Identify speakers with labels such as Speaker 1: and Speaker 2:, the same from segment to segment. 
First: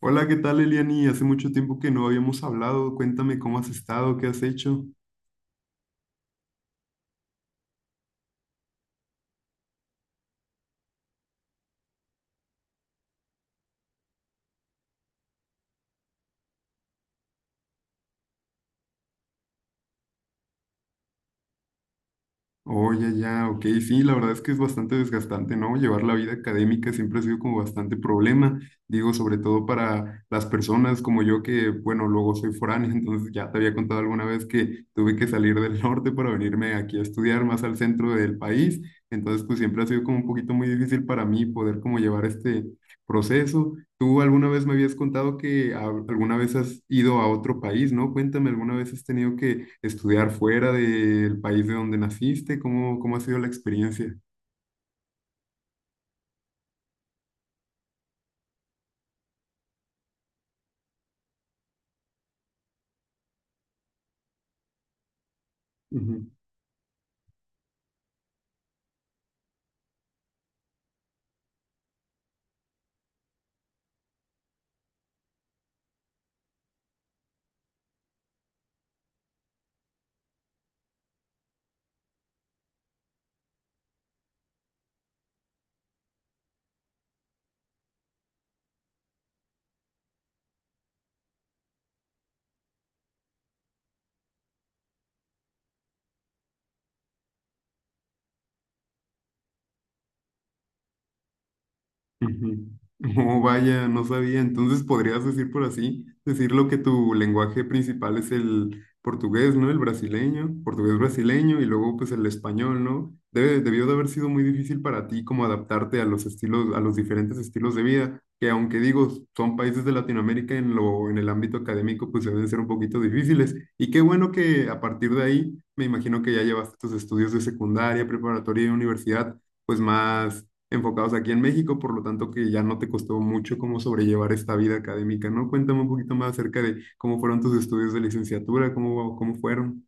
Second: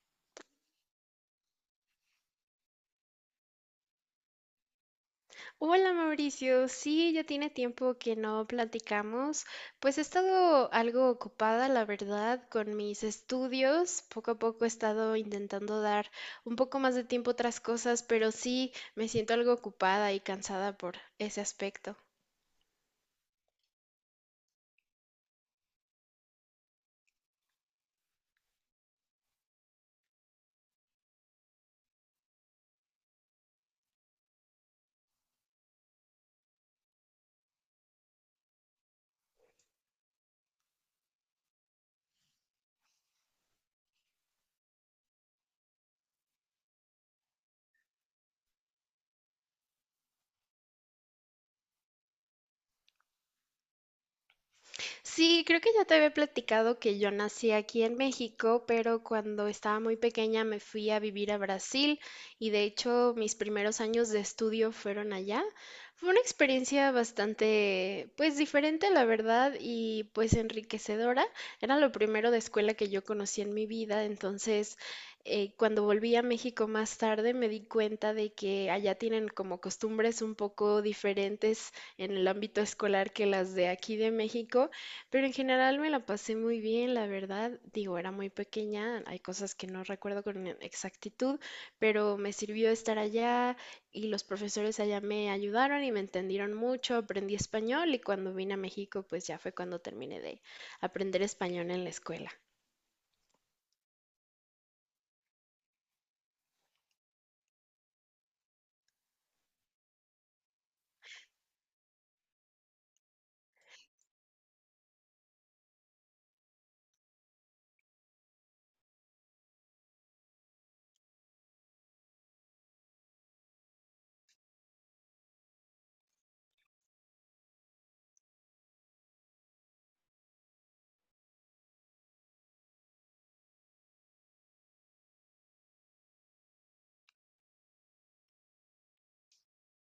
Speaker 1: Hola, ¿qué tal, Eliani? Hace mucho tiempo que no habíamos hablado. Cuéntame cómo has estado, qué has hecho.
Speaker 2: Hola Mauricio, sí, ya tiene tiempo que no platicamos. Pues he estado algo ocupada, la verdad, con mis estudios. Poco a poco he estado intentando dar un poco más de tiempo a otras cosas, pero sí me siento algo ocupada y cansada por ese aspecto.
Speaker 1: Oye, ya, ok, sí, la verdad es que es bastante desgastante, ¿no? Llevar la vida académica siempre ha sido como bastante problema, digo, sobre todo para las personas como yo que, bueno, luego soy foráneo, entonces ya te había contado alguna vez que tuve que salir del norte para venirme aquí a estudiar más al centro del país, entonces pues siempre ha sido como un poquito muy difícil para mí poder como llevar este proceso. Tú alguna vez me habías contado que alguna vez has ido a otro país, ¿no? Cuéntame, ¿alguna vez has tenido que estudiar fuera del país de donde naciste? ¿Cómo ha sido la experiencia?
Speaker 2: Sí, creo que ya te había platicado que yo nací aquí en México, pero cuando estaba muy pequeña me fui a vivir a Brasil y de hecho mis primeros años de estudio fueron allá. Fue una experiencia bastante, pues diferente, la verdad, y pues enriquecedora. Era lo primero de escuela que yo conocí en mi vida, entonces cuando volví a México más tarde me di cuenta de que allá tienen como costumbres un poco diferentes en el ámbito escolar que las de aquí de México. Pero en general me la pasé muy bien, la verdad. Digo, era muy pequeña, hay cosas que no recuerdo con exactitud, pero me sirvió estar allá y los profesores allá me ayudaron y me entendieron mucho, aprendí español y cuando vine a México, pues ya fue cuando terminé de aprender español en la escuela.
Speaker 1: Ujú. Oh, vaya, no sabía. Entonces podrías decir por así, decirlo que tu lenguaje principal es el portugués, ¿no? El brasileño, portugués brasileño y luego pues el español, ¿no? Debe, debió de haber sido muy difícil para ti como adaptarte a los estilos, a los diferentes estilos de vida, que aunque digo, son países de Latinoamérica en lo, en el ámbito académico, pues deben ser un poquito difíciles. Y qué bueno que a partir de ahí, me imagino que ya llevaste tus estudios de secundaria, preparatoria y universidad, pues más enfocados aquí en México, por lo tanto que ya no te costó mucho cómo sobrellevar esta vida académica, ¿no? Cuéntame un poquito más acerca de cómo fueron tus estudios de licenciatura, cómo fueron.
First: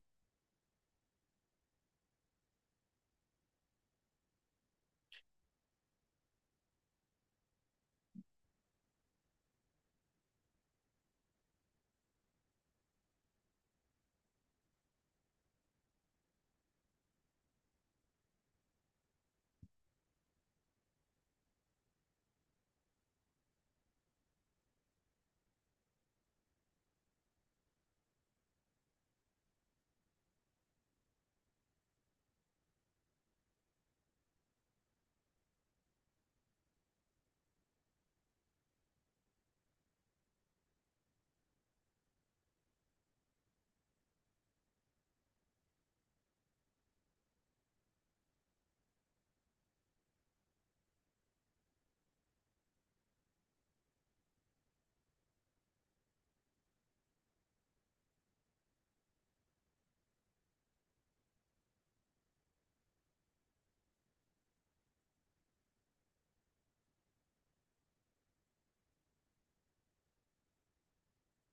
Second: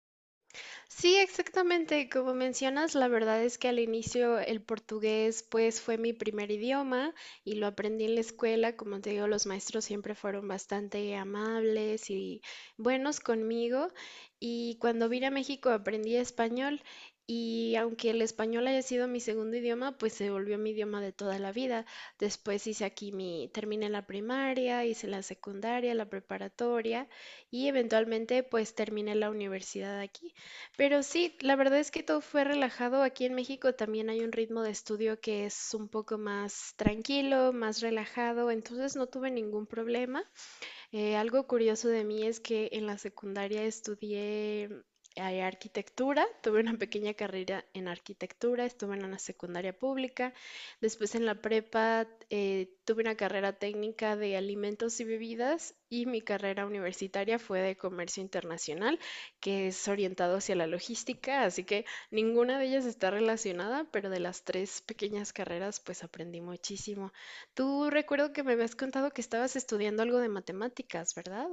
Speaker 2: Sí, exactamente. Como mencionas, la verdad es que al inicio el portugués pues fue mi primer idioma y lo aprendí en la escuela. Como te digo, los maestros siempre fueron bastante amables y buenos conmigo. Y cuando vine a México aprendí español y aunque el español haya sido mi segundo idioma, pues se volvió mi idioma de toda la vida. Después hice aquí mi, terminé la primaria, hice la secundaria, la preparatoria y eventualmente pues terminé la universidad aquí. Pero sí, la verdad es que todo fue relajado. Aquí en México también hay un ritmo de estudio que es un poco más tranquilo, más relajado, entonces no tuve ningún problema. Algo curioso de mí es que en la secundaria estudié arquitectura, tuve una pequeña carrera en arquitectura, estuve en una secundaria pública, después en la prepa tuve una carrera técnica de alimentos y bebidas y mi carrera universitaria fue de comercio internacional, que es orientado hacia la logística, así que ninguna de ellas está relacionada, pero de las tres pequeñas carreras pues aprendí muchísimo. Tú recuerdo que me habías contado que estabas estudiando algo de matemáticas, ¿verdad?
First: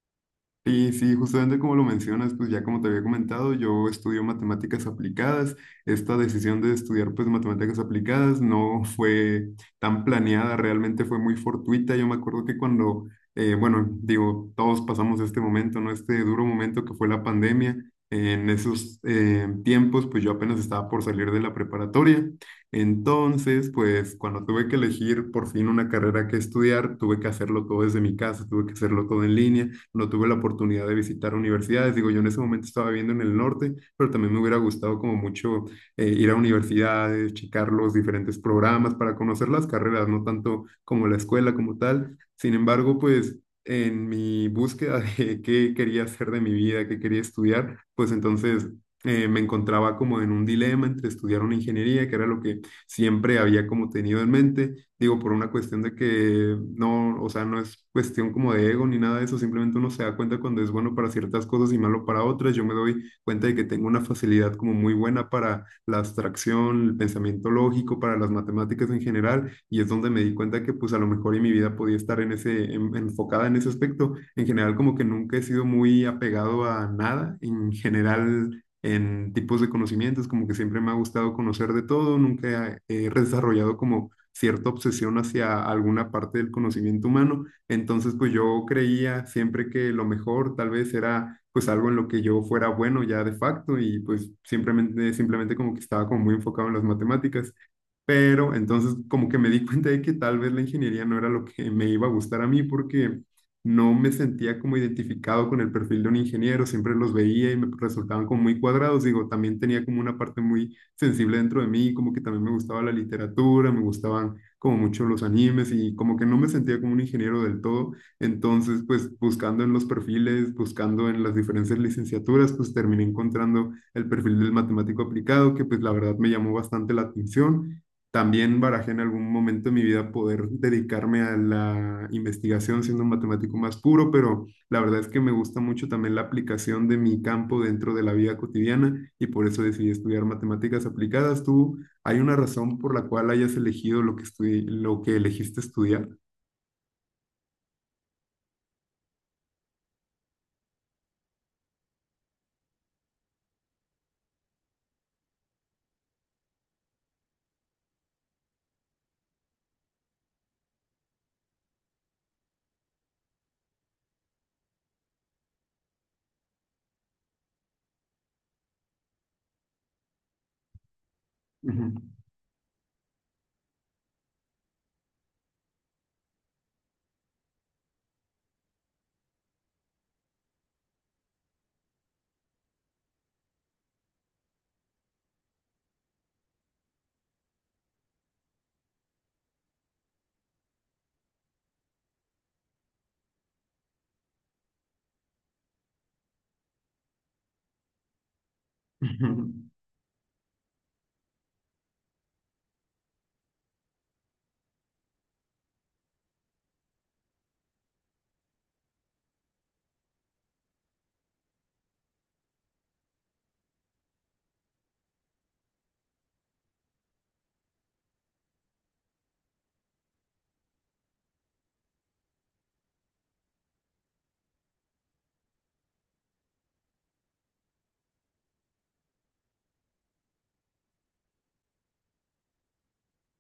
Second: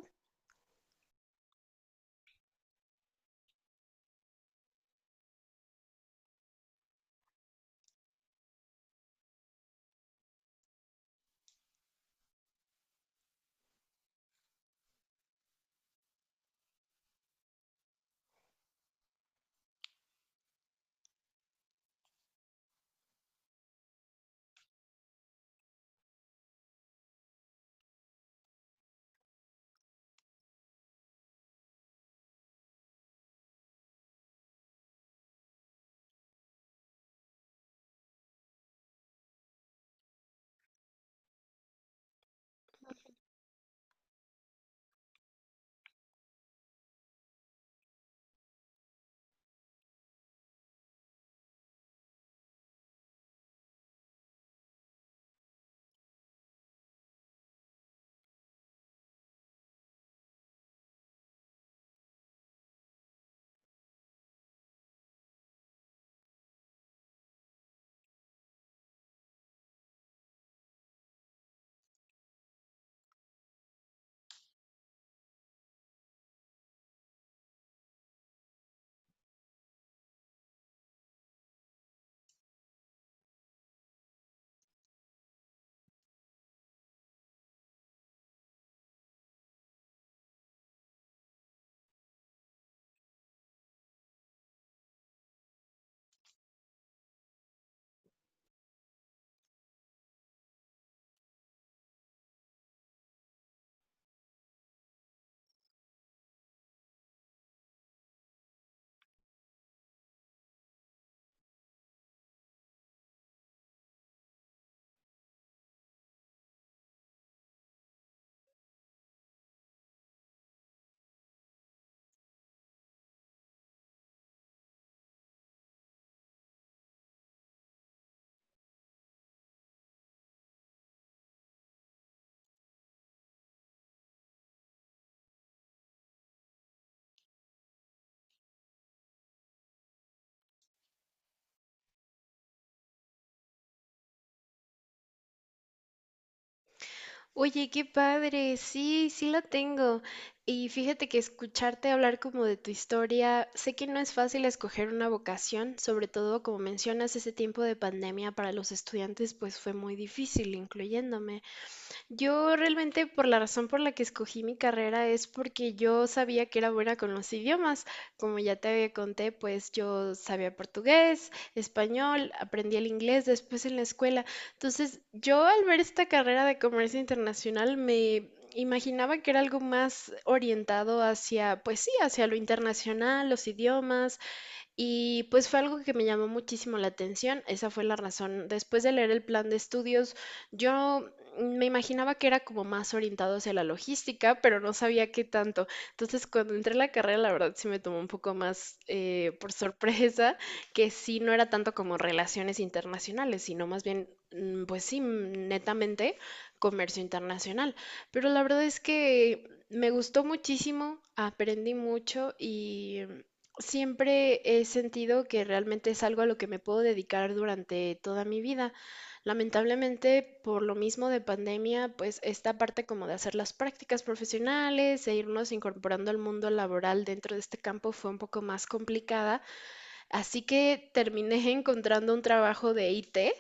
Speaker 1: Sí, sí, justamente como lo mencionas, pues ya como te había comentado, yo estudio matemáticas aplicadas. Esta decisión de estudiar pues matemáticas aplicadas no fue tan planeada, realmente fue muy fortuita. Yo me acuerdo que cuando, bueno, digo, todos pasamos este momento, ¿no? Este duro momento que fue la pandemia. En esos tiempos, pues yo apenas estaba por salir de la preparatoria. Entonces, pues cuando tuve que elegir por fin una carrera que estudiar, tuve que hacerlo todo desde mi casa, tuve que hacerlo todo en línea no tuve la oportunidad de visitar universidades. Digo, yo en ese momento estaba viviendo en el norte, pero también me hubiera gustado como mucho ir a universidades, checar los diferentes programas para conocer las carreras, no tanto como la escuela como tal. Sin embargo, pues en mi búsqueda de qué quería hacer de mi vida, qué quería estudiar, pues entonces me encontraba como en un dilema entre estudiar una ingeniería, que era lo que siempre había como tenido en mente. Digo, por una cuestión de que no, o sea, no es cuestión como de ego ni nada de eso, simplemente uno se da cuenta cuando es bueno para ciertas cosas y malo para otras. Yo me doy cuenta de que tengo una facilidad como muy buena para la abstracción, el pensamiento lógico, para las matemáticas en general, y es donde me di cuenta que pues a lo mejor en mi vida podía estar en ese, enfocada en ese aspecto. En general como que nunca he sido muy apegado a nada, en general en tipos de conocimientos, como que siempre me ha gustado conocer de todo, nunca he desarrollado como cierta obsesión hacia alguna parte del conocimiento humano. Entonces, pues yo creía siempre que lo mejor tal vez era pues algo en lo que yo fuera bueno ya de facto y pues simplemente como que estaba como muy enfocado en las matemáticas. Pero entonces como que me di cuenta de que tal vez la ingeniería no era lo que me iba a gustar a mí porque no me sentía como identificado con el perfil de un ingeniero, siempre los veía y me resultaban como muy cuadrados, digo, también tenía como una parte muy sensible dentro de mí, como que también me gustaba la literatura, me gustaban como mucho los animes y como que no me sentía como un ingeniero del todo, entonces pues buscando en los perfiles, buscando en las diferentes licenciaturas, pues terminé encontrando el perfil del matemático aplicado, que pues la verdad me llamó bastante la atención. También barajé en algún momento de mi vida poder dedicarme a la investigación siendo un matemático más puro, pero la verdad es que me gusta mucho también la aplicación de mi campo dentro de la vida cotidiana y por eso decidí estudiar matemáticas aplicadas. ¿Tú hay una razón por la cual hayas elegido lo que lo que elegiste estudiar?
Speaker 2: Oye, qué padre, sí, sí la tengo. Y fíjate que escucharte hablar como de tu historia, sé que no es fácil escoger una vocación, sobre todo como mencionas, ese tiempo de pandemia para los estudiantes pues fue muy difícil, incluyéndome. Yo realmente por la razón por la que escogí mi carrera es porque yo sabía que era buena con los idiomas. Como ya te había conté, pues yo sabía portugués,
Speaker 1: Ujú.
Speaker 2: español, aprendí el inglés después en la escuela. Entonces, yo al ver esta carrera de comercio internacional me imaginaba que era algo más orientado hacia, pues sí, hacia lo internacional, los idiomas, y pues fue algo que me llamó muchísimo la atención, esa fue la razón. Después de leer el plan de estudios, yo me imaginaba que era como más orientado hacia la logística, pero no sabía qué tanto. Entonces, cuando entré a la carrera, la verdad sí me tomó un poco más
Speaker 1: Ujú.
Speaker 2: por sorpresa, que sí no era tanto como relaciones internacionales, sino más bien, pues sí, netamente comercio internacional. Pero la verdad es que me gustó muchísimo, aprendí mucho y siempre he sentido que realmente es algo a lo que me puedo dedicar durante toda mi vida. Lamentablemente, por lo mismo de pandemia, pues esta parte como de hacer las prácticas profesionales e irnos incorporando al mundo laboral dentro de este campo fue un poco más complicada, así que terminé encontrando un trabajo de IT,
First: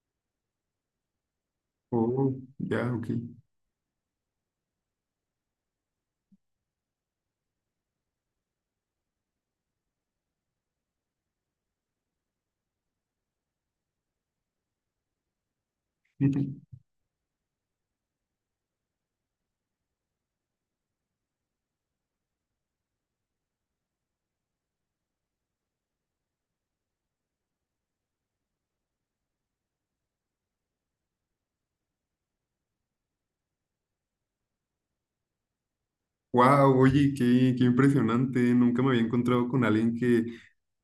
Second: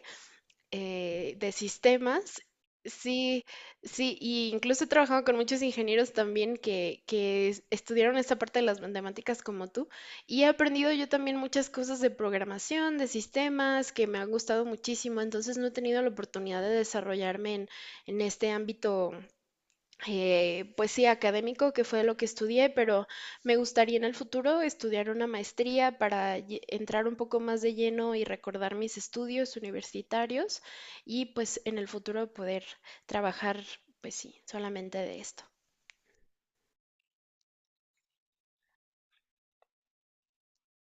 Speaker 2: de
Speaker 1: Oh,
Speaker 2: sistemas.
Speaker 1: ya, ok.
Speaker 2: Sí, sí, y incluso he trabajado con muchos ingenieros también que estudiaron esta parte de las matemáticas como tú, y he aprendido yo también muchas cosas de programación, de sistemas, que me han gustado muchísimo, entonces no he tenido la oportunidad de desarrollarme en este ámbito, pues sí, académico, que fue lo que estudié, pero me gustaría en el futuro estudiar una maestría para entrar un poco más de lleno y recordar mis estudios universitarios y pues en el futuro poder trabajar, pues sí, solamente de esto.
Speaker 1: Wow, oye, qué impresionante. Nunca me había encontrado con alguien que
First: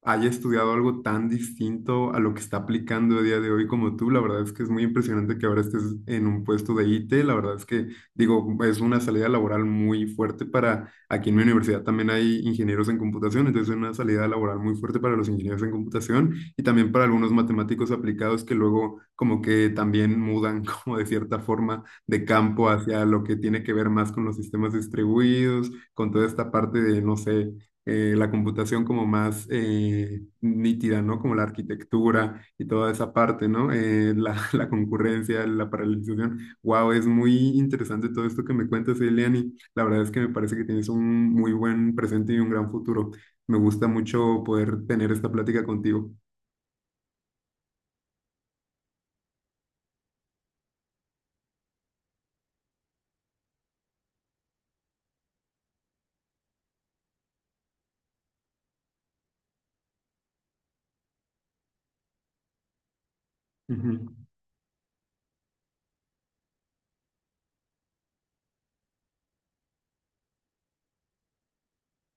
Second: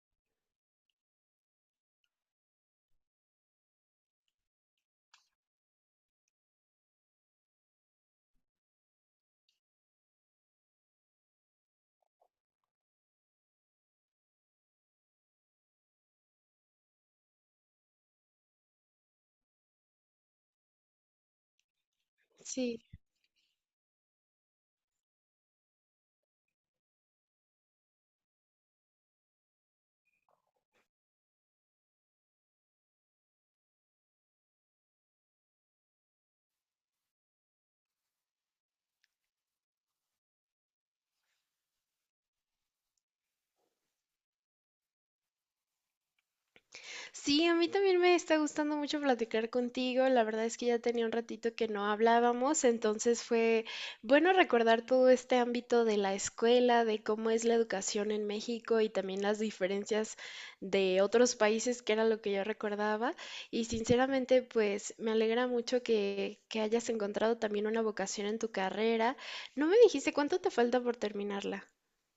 Speaker 1: haya estudiado algo tan distinto a lo que está aplicando a día de hoy como tú. La verdad es que es muy impresionante que ahora estés en un puesto de IT. La verdad es que, digo, es una salida laboral muy fuerte para, aquí en mi universidad también hay ingenieros en computación, entonces es una salida laboral muy fuerte para los ingenieros en computación y también para algunos matemáticos aplicados que luego como que también mudan como de cierta forma de campo
Speaker 2: Sí.
Speaker 1: hacia lo que tiene que ver más con los sistemas distribuidos, con toda esta parte de, no sé, la computación como más nítida, ¿no? Como la arquitectura y toda esa parte, ¿no? La concurrencia, la paralelización. Wow, es muy interesante todo esto que me cuentas, Eliani. La verdad es que me parece que tienes un muy buen presente y un gran futuro. Me gusta mucho poder tener esta plática contigo.
Speaker 2: Sí, a mí también me está gustando mucho platicar contigo. La verdad es que ya tenía un ratito que no hablábamos, entonces fue bueno recordar todo este ámbito de la escuela, de cómo es la educación en México y también las diferencias de otros países, que era lo que yo recordaba. Y
Speaker 1: Ujú.
Speaker 2: sinceramente, pues me alegra mucho que hayas encontrado también una vocación en tu carrera. No me dijiste cuánto te falta por terminarla.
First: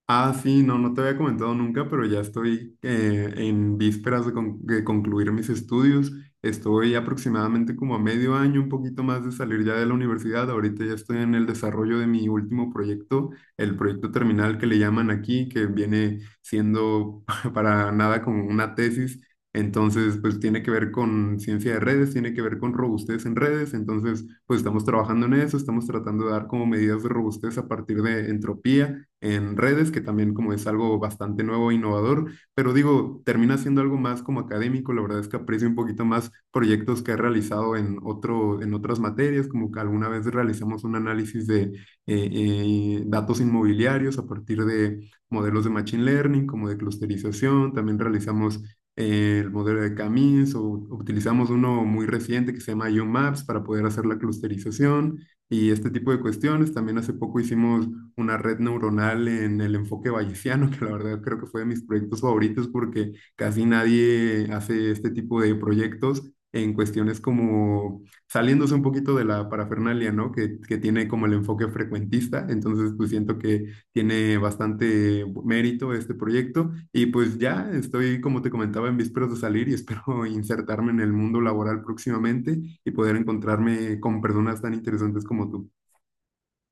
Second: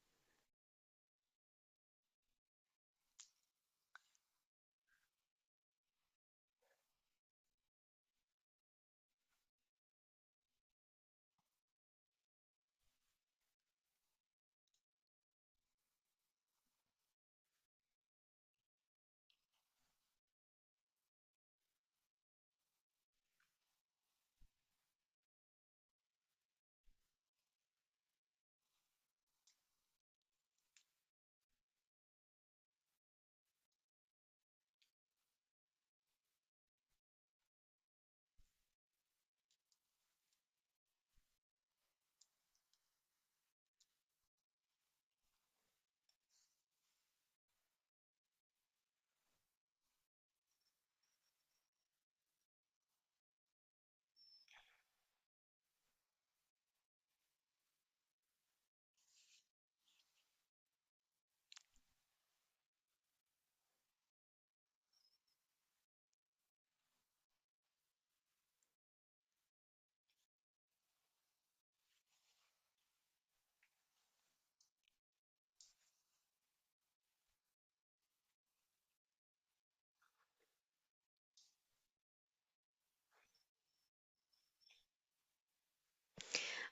Speaker 1: Ah, sí, no, no te había comentado nunca, pero ya estoy en vísperas de, de concluir mis estudios. Estoy aproximadamente como a medio año, un poquito más de salir ya de la universidad. Ahorita ya estoy en el desarrollo de mi último proyecto, el proyecto terminal que le llaman aquí, que viene siendo para nada como una tesis, entonces, pues tiene que ver con ciencia de redes, tiene que ver con robustez en redes. Entonces, pues estamos trabajando en eso, estamos tratando de dar como medidas de robustez a partir de entropía en redes, que también como es algo bastante nuevo e innovador. Pero digo, termina siendo algo más como académico. La verdad es que aprecio un poquito más proyectos que he realizado en otro, en otras materias, como que alguna vez realizamos un análisis de datos inmobiliarios a partir de modelos de machine learning, como de clusterización. También realizamos el modelo de camis o utilizamos uno muy reciente que se llama UMaps para poder hacer la clusterización y este tipo de cuestiones. También hace poco hicimos una red neuronal en el enfoque bayesiano, que la verdad creo que fue de mis proyectos favoritos porque casi nadie hace este tipo de proyectos en cuestiones como saliéndose un poquito de la parafernalia, ¿no? Que tiene como el enfoque frecuentista. Entonces, pues siento que tiene bastante mérito este proyecto y pues ya estoy, como te comentaba, en vísperas de salir y espero insertarme en el mundo laboral próximamente y poder encontrarme con personas tan interesantes como tú.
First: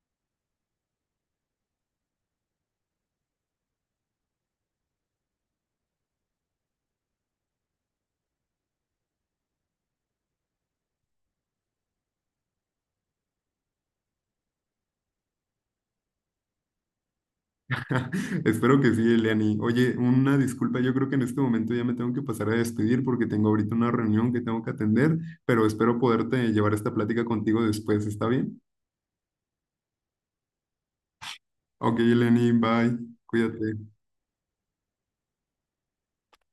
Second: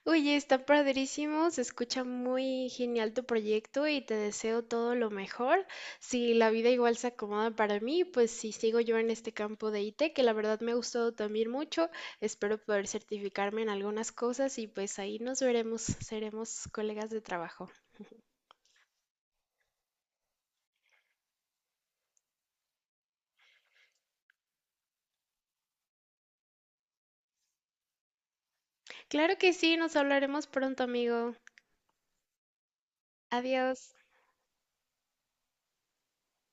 Speaker 2: Oye, está padrísimo, se escucha muy genial tu proyecto y te deseo todo lo mejor. Si la vida igual se acomoda para mí, pues si sigo yo en este campo de IT, que la verdad me ha gustado también mucho, espero poder certificarme en algunas cosas y pues ahí nos veremos, seremos colegas de trabajo.
Speaker 1: Espero que sí, Eliani. Oye, una disculpa, yo creo que en este momento ya me tengo que pasar a despedir porque tengo ahorita una reunión que tengo que atender, pero espero poderte llevar esta plática contigo después, ¿está bien?
Speaker 2: Claro que sí, nos hablaremos pronto, amigo.
Speaker 1: Ok, Eliani, bye,
Speaker 2: Adiós.
Speaker 1: cuídate.